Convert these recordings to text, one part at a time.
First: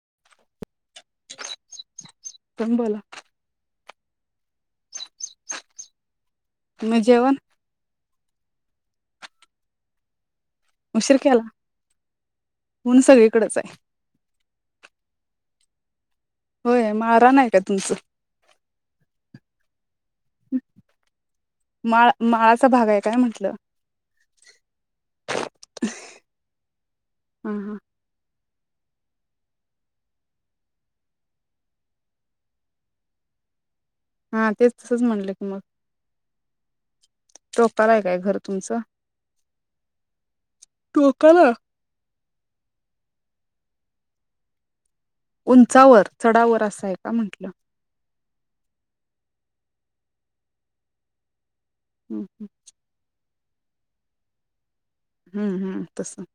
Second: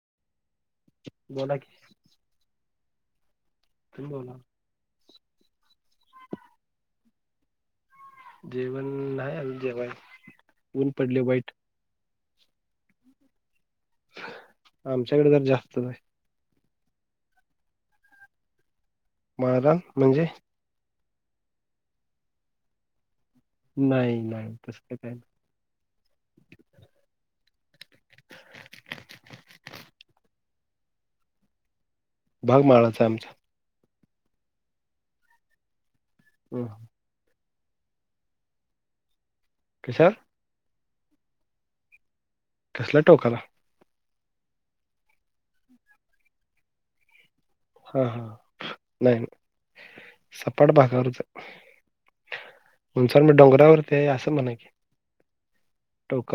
[inaudible] बोला की! बोला! हा बोला. म जेवण? जेवण नाही अजून जेवायचं. ऊन उशीर पडलय केला वाईट. ऊन सगळीकडचं हाय. आमच्याकड जरा जास्तच आहे. होय, माळरान आहे का तुमचं? माळरान म्हणजे? माळ, माळाचा भाग हाय काय म्हटलं? नाही नाही तसलं काही [unintelligible] नाही. हं हं! [inaudible] भाग माळाचा आहे आमचा. हा तेच तसंच म्हनलं की मग. हं! टोपाला आहे का घर तुमचं? कसं? टोकाला? कसल्या टोकाला? उंचावर चढावर असं आहे का म्हटलं. हा हा नाही नाही, सपाट भागावरच हं हं रावरती आहे असं, म्हणा की. हं हं तसं!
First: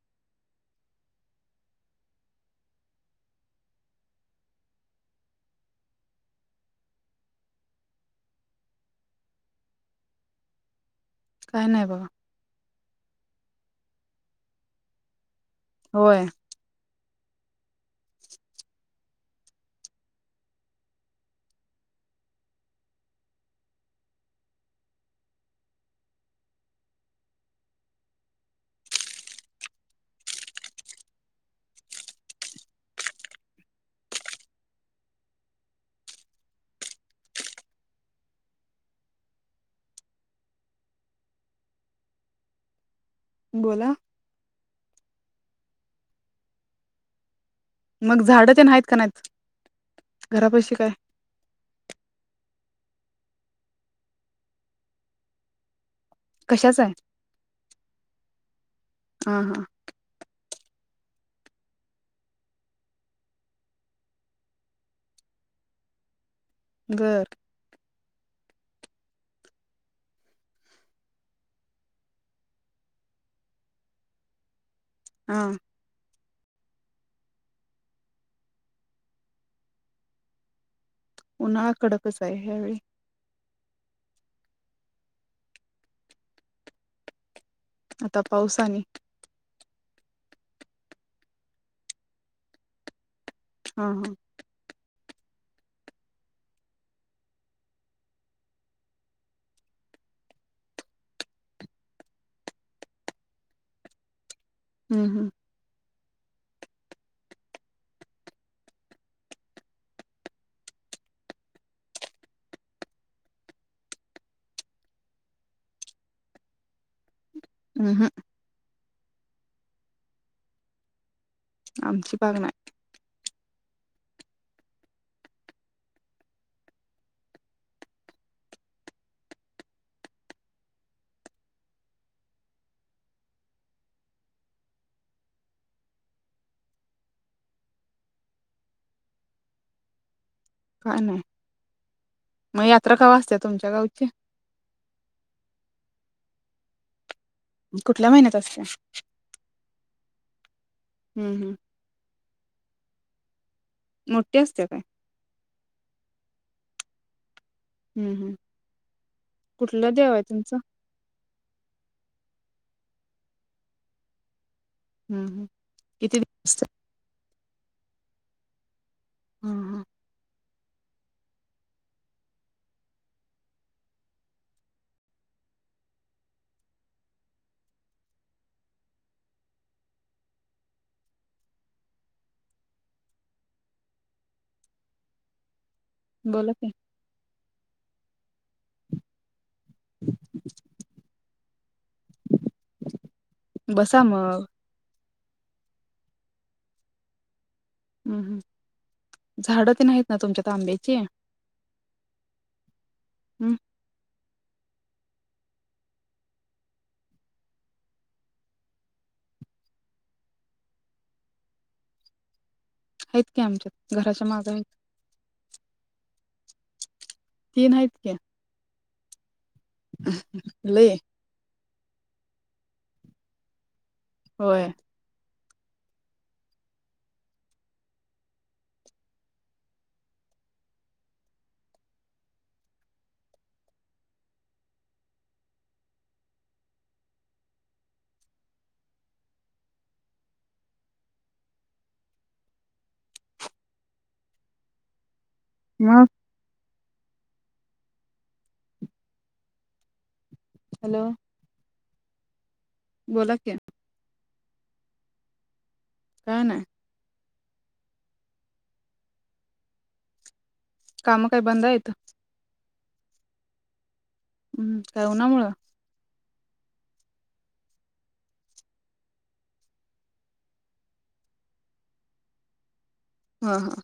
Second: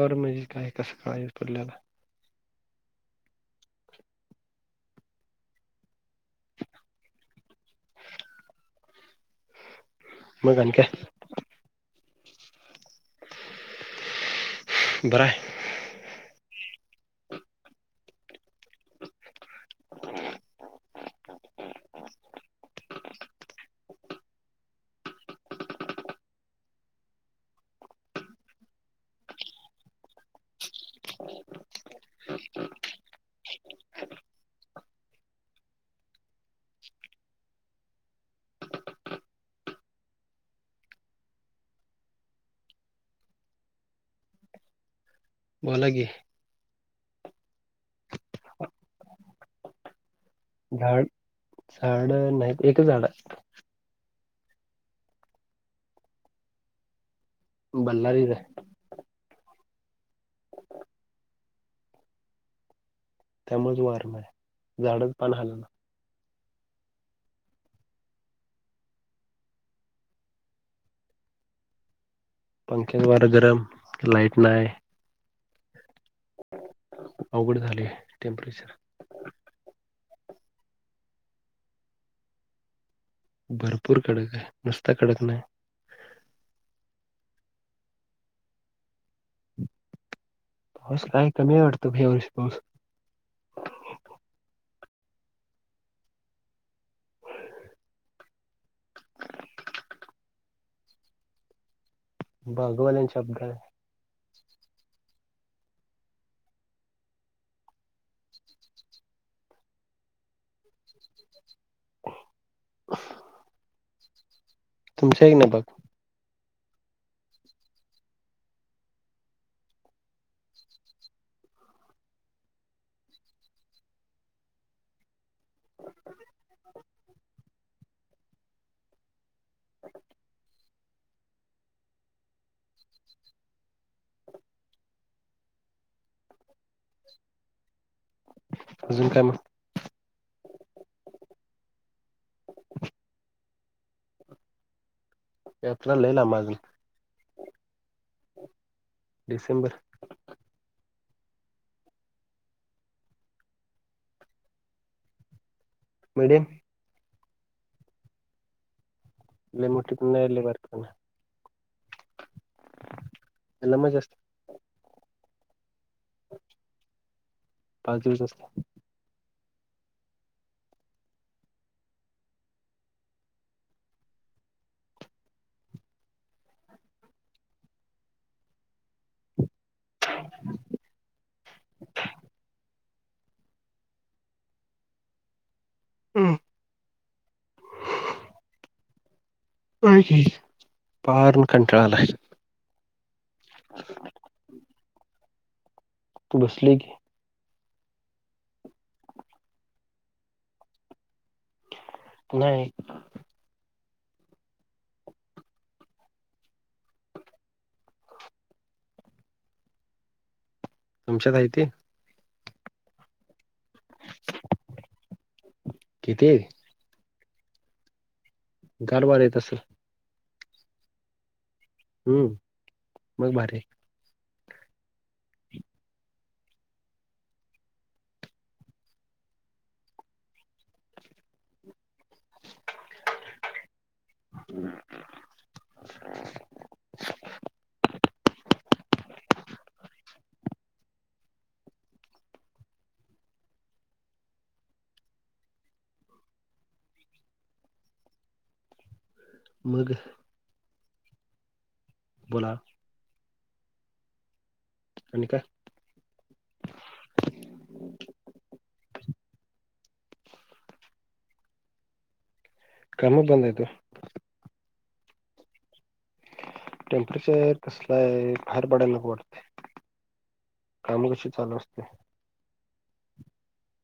तसं [inaudible] पडलेलं. मग आणि काय? काय नाही बघा. बर हाय! होय! [inaudible] बोला! बोला की. मग झाड ते नाहीत कां नाहीत. घरापाशी काय झाड, झाडं नाही एकच झाड हाय. कश्याचा हाय? बल्लारीत हाय. आ हा त्यामुळेच वार न्हाय, झाडाचं पान हाल ना. बर पंख्यानं वार गरम, लाईट नाय. हा अवघड झालये टेम्प्रेचर. उन्हाळा कडकच आहे ह्यावेळी. भरपूर कडक आहे, नुसता कडक नाही. आता पाऊस आणि पाऊस लई कमी हाय वाटतं यावर्षी पाऊस. हम्म, हम्म बाजूवाल्यांच्या [unintelligible] हं, हं [unintelligible] तुमच्या हेन बघ. अं हं आमची बाग नाय. [inaudible] [inaudible] अजून काय मग? काय नाही मग यात्रा कवा असत्या तुमच्या गावची? यात्रा लय लांब अजून. मग कुठल्या महिन्यात असत्या? डिसेंबर हम्म, हम्म मोट्टी असत्या काय मीडयम हं, हं लई मोठी पण नाय, लई बारकी पण नाय. लई मजा असती. हम्म, हम्म किती दिवस असतं? पाच दिवस असतात. हम्म, हम्म [inaudible] बोला की. [unintelligible] पार कंटाळा आलाय बसा मग. तु बसलीय की हम्म हम्म झाडं तेन हायीत ना तुमच्यात आंब्याची? नाही. हम्म तुमचात हाय ती? आहेत की आमच्यात घराच्या माग हाईत. किती हाईत? तीन हायत क्या गार वारं येत असलं???? लई हे हम्म मग भारी हाय. होय हम् मग मग हॅलो बोला बोला की आणि काय काय नाय. कामं काय बंद हायत कामं बंद हायत ओ. हम्म काय उनामुळं. टेम्परेचर कसल हाय, बाहेर पडायला नको वाटतय काम कशी चालू असति हा हा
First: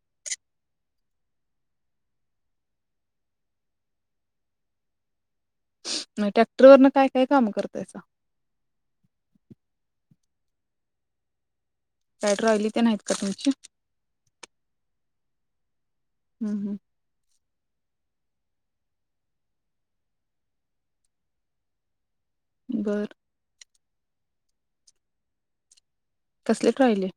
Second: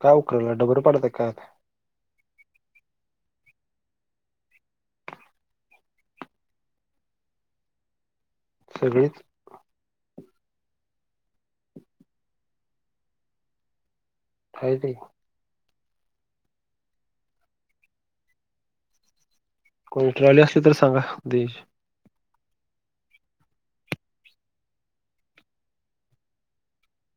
काय उकरालाय, डबर पाडताय काय आता? मं ट्रॅक्टर वरन काय काय काम करतायसा. सगळीच काय ट्रॉली ते, नाहीत का तुमची? हायते! हुं हुं कोण ट्रॉली असली तर सांगा दयायची बर कसले ट्रॉयले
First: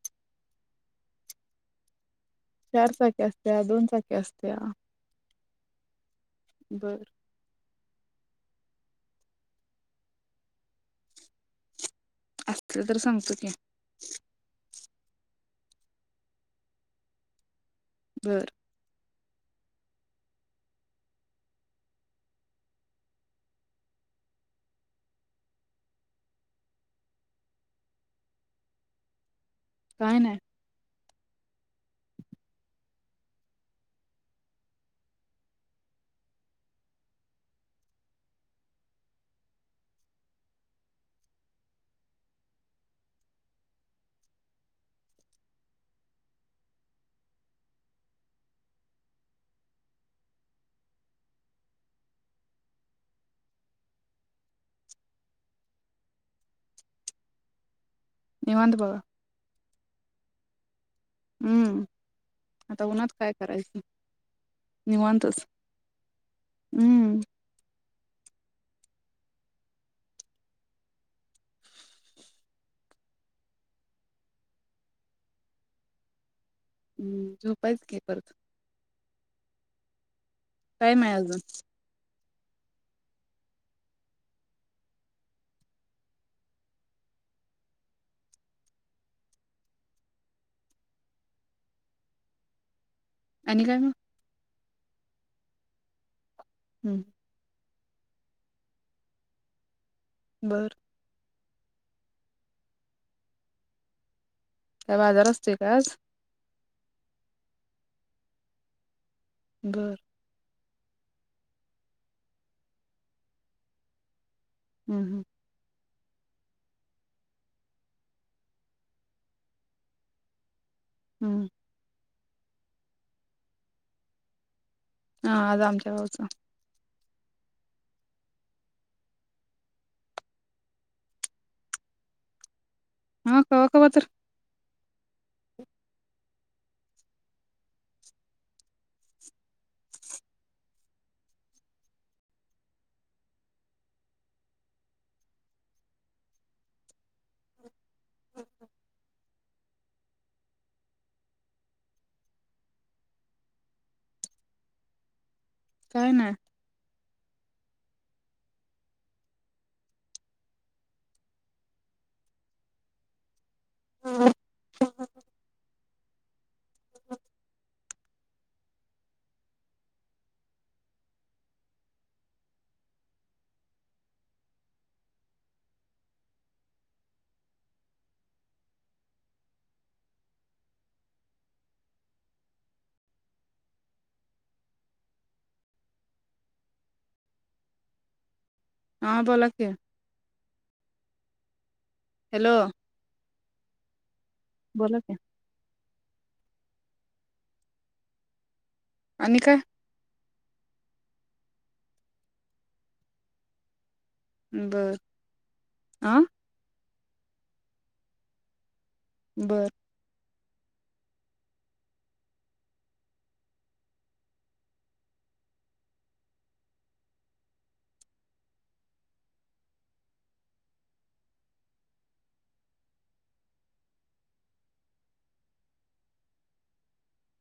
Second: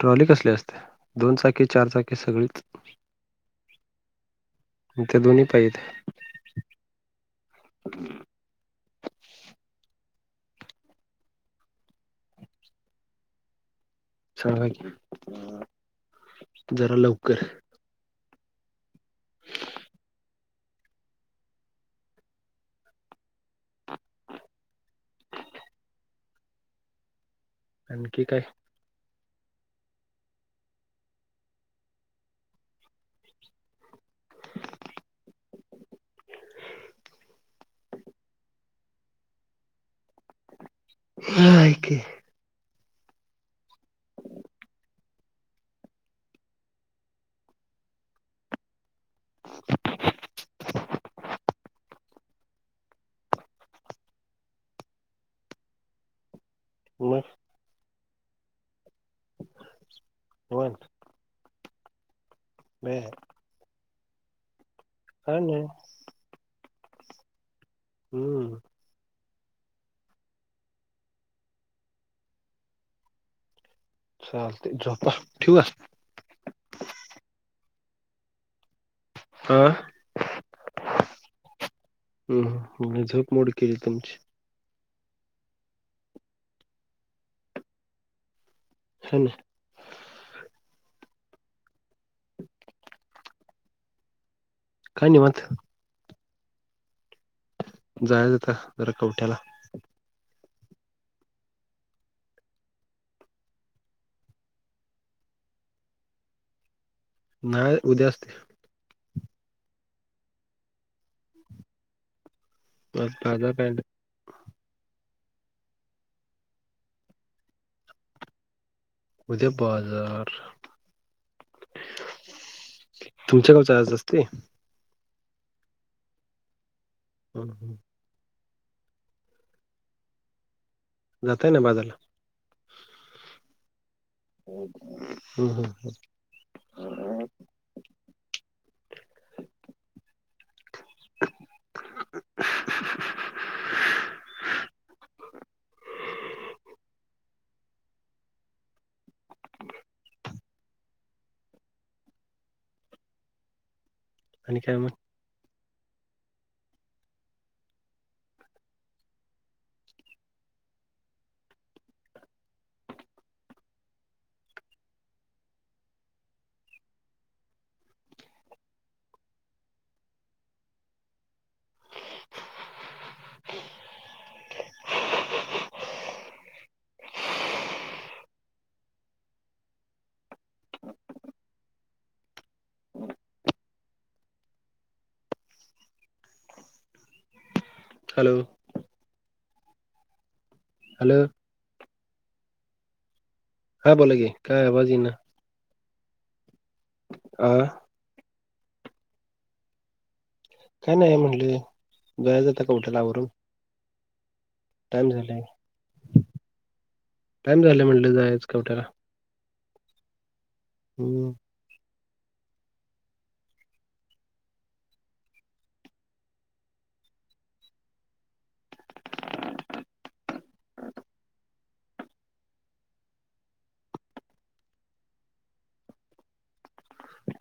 ट्रॉली कसली असते, दोन चाकी चारचाकी चार चाकी असत्या दोन चाकी त्याच त्या त्या दोन्ही पाहित बर हुं असल तर सांगतो की सांगा की जरा लवकर बर [inaudible] आणखी काय काय नाही. हा आय ग मग निवांत बघा [unintelligible] हमं आता बे उन्हात काय करायचं काय निवांतच नाही. हुं हुं चालतंय जा पा ठिऊ काय? हम्म झोपायच की परत आ टाइम हाय आजुन हम् मी झोप मोड केली तुमची हा ना आणि काय मग? काय निवांत हम्म जायच आता जरा कवठ्याला बर काय बाजार असतोय काय आज नाय उद्या असते. बर आज ताजा पेंट हम्म उद्या बाजार हम्म तुमच्या गावच्या आज असते हा आज आमच्या गावचा ह जाताय ना बाजाराला हा कवा कवा तर हम्म हम्म [unintelligible] आणि काय मग काय नाय [unintelligible] हॅलो हा बोला की हॅलो हॅलो हा बोला की. काय आवाज बोला यीना. की. आ? आणि काय? [inaudible] आणि टाइम काय टाईम झाले म्हटलं जायचं कवट्याला. बरं ऊ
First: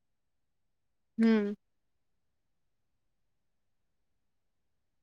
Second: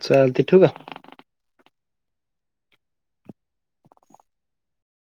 चालतय ठेवू का? हुं